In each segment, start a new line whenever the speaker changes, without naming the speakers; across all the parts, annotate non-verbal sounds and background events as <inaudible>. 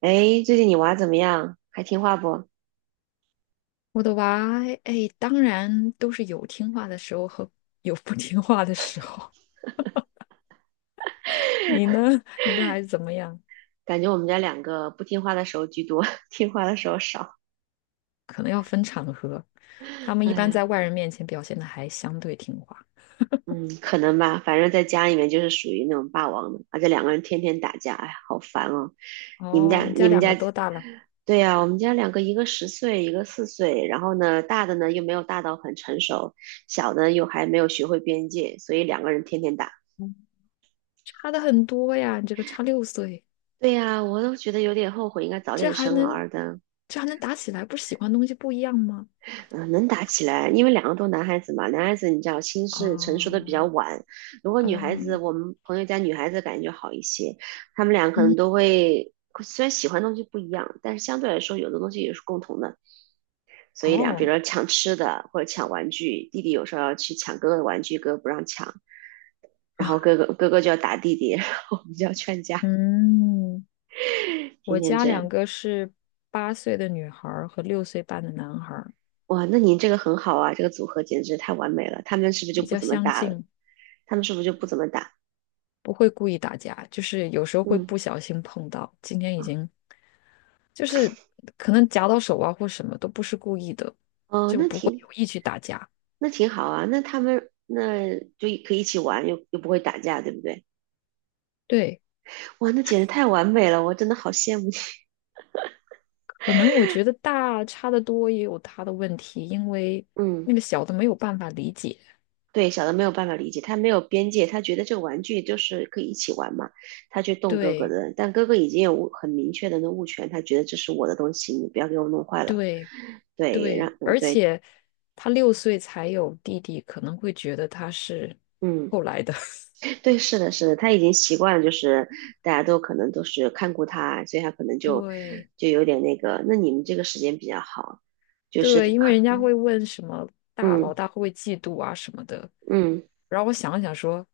哎，最近你娃怎么样？还听话不？
我的娃，哎，当然都是有听话的时候和有不听话的时候。<laughs> 你呢？你的孩子怎么样？
感觉我们家两个不听话的时候居多，<laughs> 听话的时候少。
可能要分场合。他们
哎，
一般在
呀，
外人面前表现的还相对听话。
嗯，可能吧。反正在家里面就是属于那种霸王的，而且两个人天天打架，哎呀，好烦哦。你们家，
哦，你
你
家
们
两个
家，
多大了？
对呀，我们家两个，一个十岁，一个4岁。然后呢，大的呢又没有大到很成熟，小的又还没有学会边界，所以两个人天天打。
嗯差的很多呀，你这个差6岁，
对呀，我都觉得有点后悔，应该早
这
点
还
生
能，
儿的。
这还能打起来？不是喜欢东西不一样吗？
嗯，能打起来，因为两个都男孩子嘛，男孩子你知道心智成熟的比较
哦，
晚。如果女孩子，
嗯
我们朋友家女孩子感觉就好一些，他们俩可能
嗯，
都会，虽然喜欢的东西不一样，但是相对来说有的东西也是共同的。所以俩，比如
哦
说抢吃的或者抢玩具，弟弟有时候要去抢哥哥的玩具，哥哥不让抢，然
啊，
后哥哥就要打弟弟，然后我们就要劝
<laughs>
架，
嗯。
天
我
天
家
这样。
两个是8岁的女孩儿和6岁半的男孩儿，
哇，那您这个很好啊，这个组合简直太完美了。他们是不是就
比
不
较
怎么
相
打了？
近，
他们是不是就不怎么打？
不会故意打架，就是有时候会
嗯，
不小心碰到。今天已经就是可能夹到手啊或什么都不是故意的，
哦，
就不会有意去打架。
那挺好啊，那他们那就可以一起玩，又不会打架，对不对？
对，
哇，那简直太完美了，我真的好羡慕你。
可能我觉得大差的多也有他的问题，因为
<laughs> 嗯，
那个小的没有办法理解。
对，小的没有办法理解，他没有边界，他觉得这个玩具就是可以一起玩嘛，他去动哥哥
对
的，但哥哥已经很明确的那物权，他觉得这是我的东西，你不要给我弄坏了。
对
对，
对，
让嗯
而
对。
且他六岁才有弟弟，可能会觉得他是
嗯，
后来的。<laughs>
对，是的，是的，他已经习惯了，就是大家可能都是看顾他，所以他可能就
对
就有点那个。那你们这个时间比较好，就是
对，因为
可
人家会问什么大老
嗯
大会不会嫉妒啊什么的，
嗯，
然后我想了想说，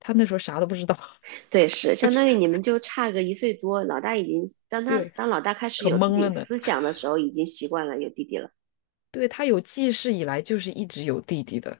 他那时候啥都不知道，<laughs>
对，是相当于你们就差个1岁多，老大已经
对，
当老大开始
可
有自
懵了
己
呢。
思想的时候，已经习惯了有弟弟了。
对，他有记事以来就是一直有弟弟的。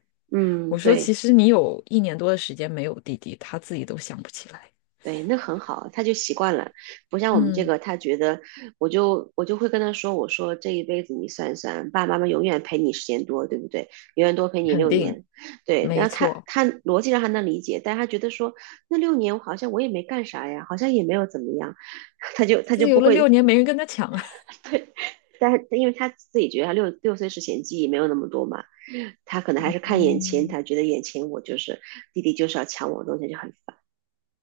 我
嗯，
说其
对
实你有一年多的时间没有弟弟，他自己都想不起来。
对，那很好，他就习惯了，不像我们这
嗯，
个，他觉得我就会跟他说，我说这一辈子你算一算，爸爸妈妈永远陪你时间多，对不对？永远多陪你
肯
六
定，
年，对。然
没
后
错，
他逻辑上还能理解，但他觉得说那六年我好像我也没干啥呀，好像也没有怎么样，<laughs> 他就
自由
不
了六
会
年，没人跟他抢啊。
但是因为他自己觉得他六岁之前记忆没有那么多嘛，他可能还
<laughs>
是看眼前，
嗯，
他觉得眼前我就是弟弟就是要抢我的东西就很烦，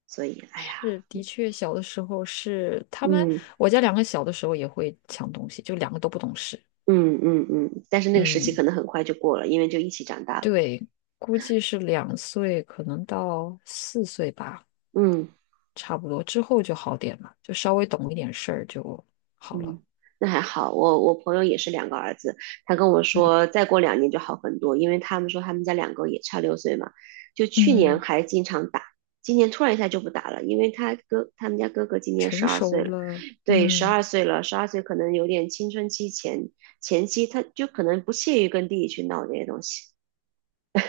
所以哎呀，
是，的确，小的时候是他们，
嗯
我家两个小的时候也会抢东西，就两个都不懂事。
嗯，但是那个时期
嗯。
可能很快就过了，因为就一起长大了，
对，估计是2岁，可能到4岁吧，
嗯
差不多之后就好点了，就稍微懂一点事儿就好了。
嗯，那还好，我朋友也是两个儿子，他跟我
嗯
说再过2年就好很多，因为他们说他们家两个也差六岁嘛，就去年
嗯，
还经常打，今年突然一下就不打了，因为他们家哥哥今年十
成
二
熟
岁了，
了，
对，十
嗯，
二岁了，十二岁可能有点青春期前期，他就可能不屑于跟弟弟去闹这些东西。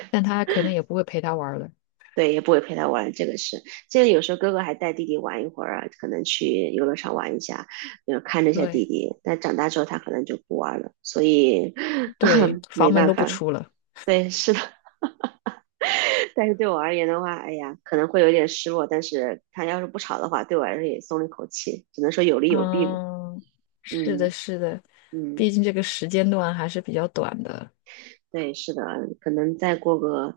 但他可能也不会陪他玩儿了。
对，也不会陪他玩，这个是。这个有时候哥哥还带弟弟玩一会儿啊，可能去游乐场玩一下，看着一下弟
对
弟。但长大之后他可能就不玩了，所以。
对，
<laughs> 没
房门
办
都不
法。
出了。
对，是的。<laughs> 但是对我而言的话，哎呀，可能会有点失落。但是他要是不吵的话，对我来说也松了一口气，只能说有利有弊吧。
嗯，是的，
嗯
是的，
嗯。
毕竟这个时间段还是比较短的。
对，是的，可能再过个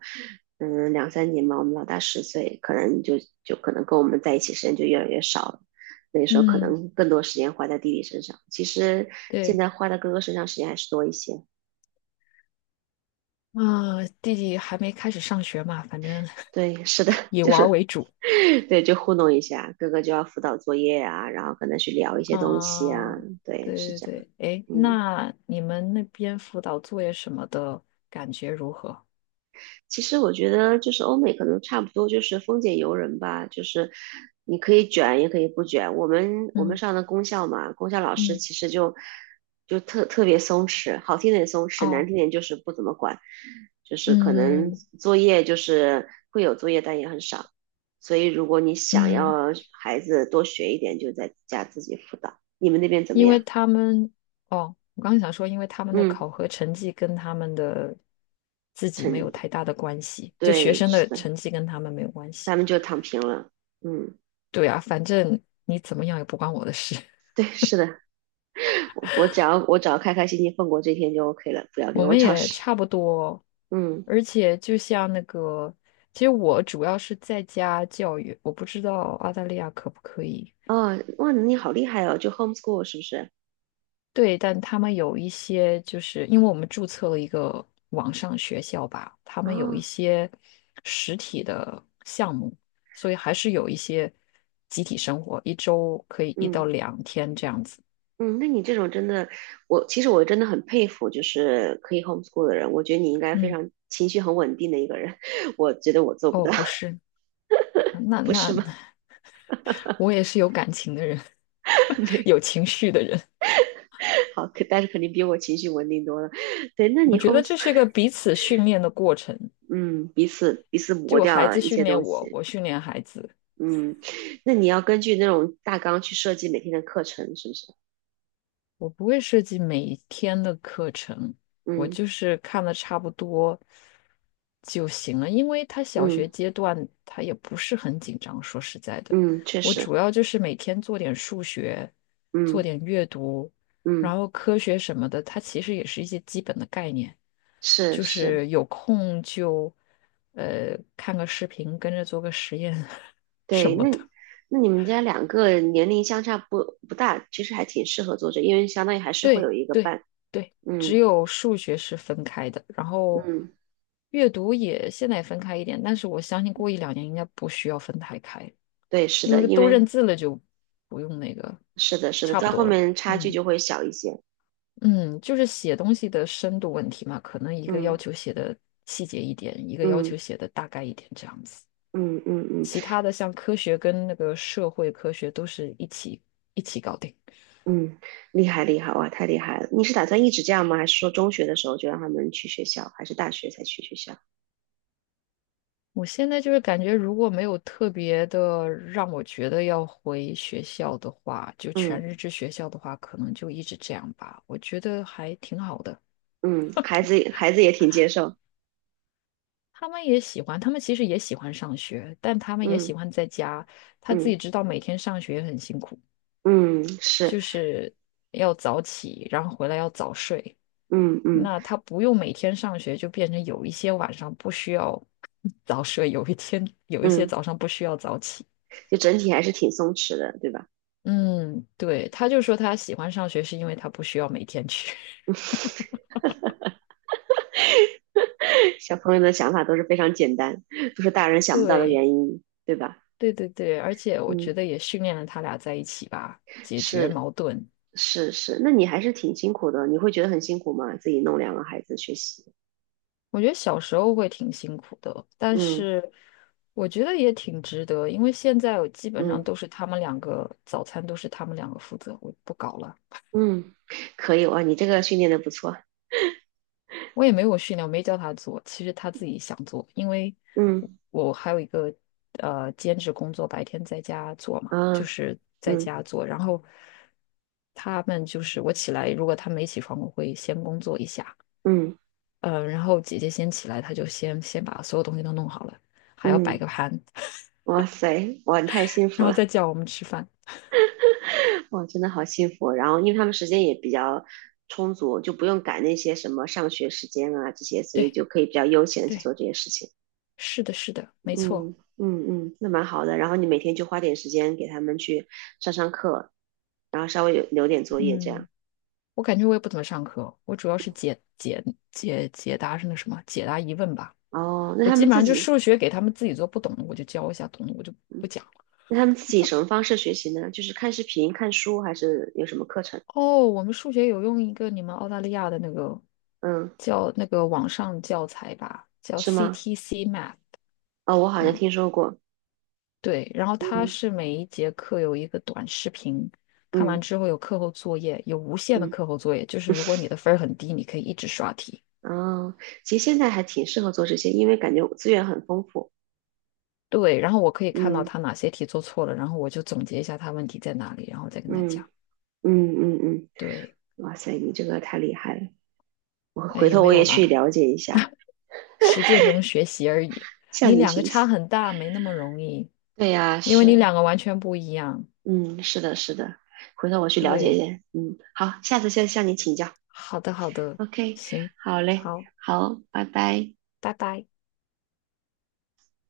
嗯2、3年吧，我们老大十岁，可能就就可能跟我们在一起时间就越来越少了。那时候可
嗯，
能更多时间花在弟弟身上，其实现
对，
在花在哥哥身上时间还是多一些。
啊、弟弟还没开始上学嘛，反正
对，是的，
<laughs>
<laughs>
以
就
玩儿
是
为主。
<laughs> 对，就糊弄一下，哥哥就要辅导作业啊，然后可能去聊一些东西啊，
啊，
对，是
对对
这样，
对，哎，
嗯。
那你们那边辅导作业什么的感觉如何？
其实我觉得就是欧美可能差不多就是丰俭由人吧，就是你可以卷也可以不卷。我们
嗯
上的公校嘛，公校老师
嗯，
其实就就特别松弛，好听点松弛，难
哦，
听点就是不怎么管，就是可能
嗯
作业就是会有作业，但也很少。所以如果你想
嗯，
要孩子多学一点，就在家自己辅导。你们那边怎么
因为
样？
他们，哦，我刚想说，因为他们的
嗯，
考核成绩跟他们的自己没
很
有太大的关系，就学
对，
生
是
的
的，
成绩跟他们没有关系。
他们就躺平了。嗯，
对啊，反正你怎么样也不关我的事，
对，是的。我只要开开心心放过这天就 OK 了，不要
<laughs>
给
我
我
们
找
也
事。
差不多，
嗯，
而且就像那个，其实我主要是在家教育，我不知道澳大利亚可不可以。
哦，哇，你好厉害哦，就 homeschool 是不是？
对，但他们有一些，就是因为我们注册了一个网上学校吧，他们有一
啊，
些实体的项目，所以还是有一些集体生活，一周可以一
嗯
到两天这样子。
嗯，那你这种真的，我其实我真的很佩服，就是可以 homeschool 的人，我觉得你应该非
嗯，
常情绪很稳定的一个人，<laughs> 我觉得我做不
哦，
到，
不是，嗯那
不
那
是吗？
我也是有感情的人，
<laughs>
<laughs>
对，
有情绪的人。
好，可但是肯定比我情绪稳定多了。对，那
我
你
觉得这
homeschool，
是一个彼此训练的过程。
<laughs> 嗯，彼此磨
就孩
掉
子
一
训
些
练
东
我，
西，
我训练孩子。
嗯，那你要根据那种大纲去设计每天的课程，是不是？
我不会设计每一天的课程，我
嗯。
就是看的差不多就行了。因为他小
嗯
学阶段他也不是很紧张，说实在的，
嗯，确
我
实，
主要就是每天做点数学，做
嗯
点阅读，然
嗯，
后科学什么的，它其实也是一些基本的概念。
是
就
是，
是有空就看个视频，跟着做个实验 <laughs> 什
对，
么
那
的。
你们家两个年龄相差不大，其实还挺适合做这，因为相当于还是会有
对
一个
对
伴，
对，
嗯
只有数学是分开的，然后
嗯，
阅读也现在也分开一点，但是我相信过一两年应该不需要分太开，
对，是
因
的，
为
因
都认
为
字了就不用那个，
是的是的，
差不
到后
多了。
面差距
嗯
就会小一些，
嗯，就是写东西的深度问题嘛，可能一个要
嗯
求写的细节一点，一个要求
嗯
写的大概一点这样子，
嗯嗯嗯
其他的像科学跟那个社会科学都是一起搞定。
嗯，厉害厉害，哇，太厉害了！你是打算一直这样吗？还是说中学的时候就让他们去学校，还是大学才去学校？
我现在就是感觉，如果没有特别的让我觉得要回学校的话，就全
嗯
日制学校的话，可能就一直这样吧。我觉得还挺好的。
嗯，孩子也挺接受，
他们也喜欢，他们其实也喜欢上学，但他们也喜
嗯
欢在家。他自
嗯
己知道每天上学很辛苦，
嗯，是。
就是要早起，然后回来要早睡。
嗯嗯
那他不用每天上学，就变成有一些晚上不需要早睡，有一些
嗯，
早上不需要早起。
就整体还是挺松弛的，对吧？
嗯，对，他就说他喜欢上学是因为他不需要每天去。<laughs>
<laughs> 小朋友的想法都是非常简单，都是大人想不到的
对，
原因，对吧？
对对对，而且我
嗯，
觉得也训练了他俩在一起吧，解决
是
矛盾。
是是，那你还是挺辛苦的，你会觉得很辛苦吗？自己弄两个孩子学习，
我觉得小时候会挺辛苦的，但
嗯
是我觉得也挺值得，因为现在我基本上
嗯
都是他们两个，早餐都是他们两个负责，我不搞了。
嗯，可以哇，你这个训练的不错，
我也没有训练，我没教他做，其实他自己想做，因为我
嗯
我还有一个兼职工作，白天在家做嘛，就
啊
是在
嗯
家做，然后他们就是我起来，如果他没起床，我会先工作一下，
嗯
然后姐姐先起来，她就先把所有东西都弄好了，还要摆
嗯，
个盘，
哇塞，哇，你太幸
然
福
后
了。
再叫我们吃饭。
哇，真的好幸福哦。然后，因为他们时间也比较充足，就不用赶那些什么上学时间啊这些，所以
对
就可以比较悠闲的去
对，
做这些事情。
是的，是的，没错，
嗯嗯嗯，那蛮好的。然后你每天就花点时间给他们去上课，然后稍微有留点作业这样。
嗯。我感觉我也不怎么上课，我主要是解答是那什么，解答疑问吧。
哦，那
我
他
基
们
本
自
上就
己，
数学给他们自己做不懂的，我就教一下；懂的我就
嗯，
不讲了。
那他们自己什么方式学习呢？就是看视频、看书，还是有什么课程？
哦，我们数学有用一个你们澳大利亚的那个
嗯，
叫那个网上教材吧，叫
是吗？
CTC Math。
哦，我好像
嗯，
听说过。
对，然后它
嗯
是每一节课有一个短视频，看完
嗯
之后有课后作业，有无限的
嗯。
课后作业，就是如果你的分儿很低，你可以一直刷题。
嗯，其实现在还挺适合做这些，因为感觉资源很丰富。
对，然后我可以看到
嗯
他哪些题做错了，然后我就总结一下他问题在哪里，然后再跟他讲。
嗯嗯嗯嗯，
对，
哇塞，你这个太厉害了！我
哎，
回
也
头
没
我
有
也去
啦。
了解一下，
实践中学习而已。
向
你
您
两个
学
差
习。
很大，没那么容易，
对呀，
因为你
是，
两个完全不一样。
嗯，是的，是的，回头我去了解一
对，
下。嗯，好，下次再向你请教。
好的，好的，
OK，
行，
好嘞，
好，
好，拜拜。
拜拜。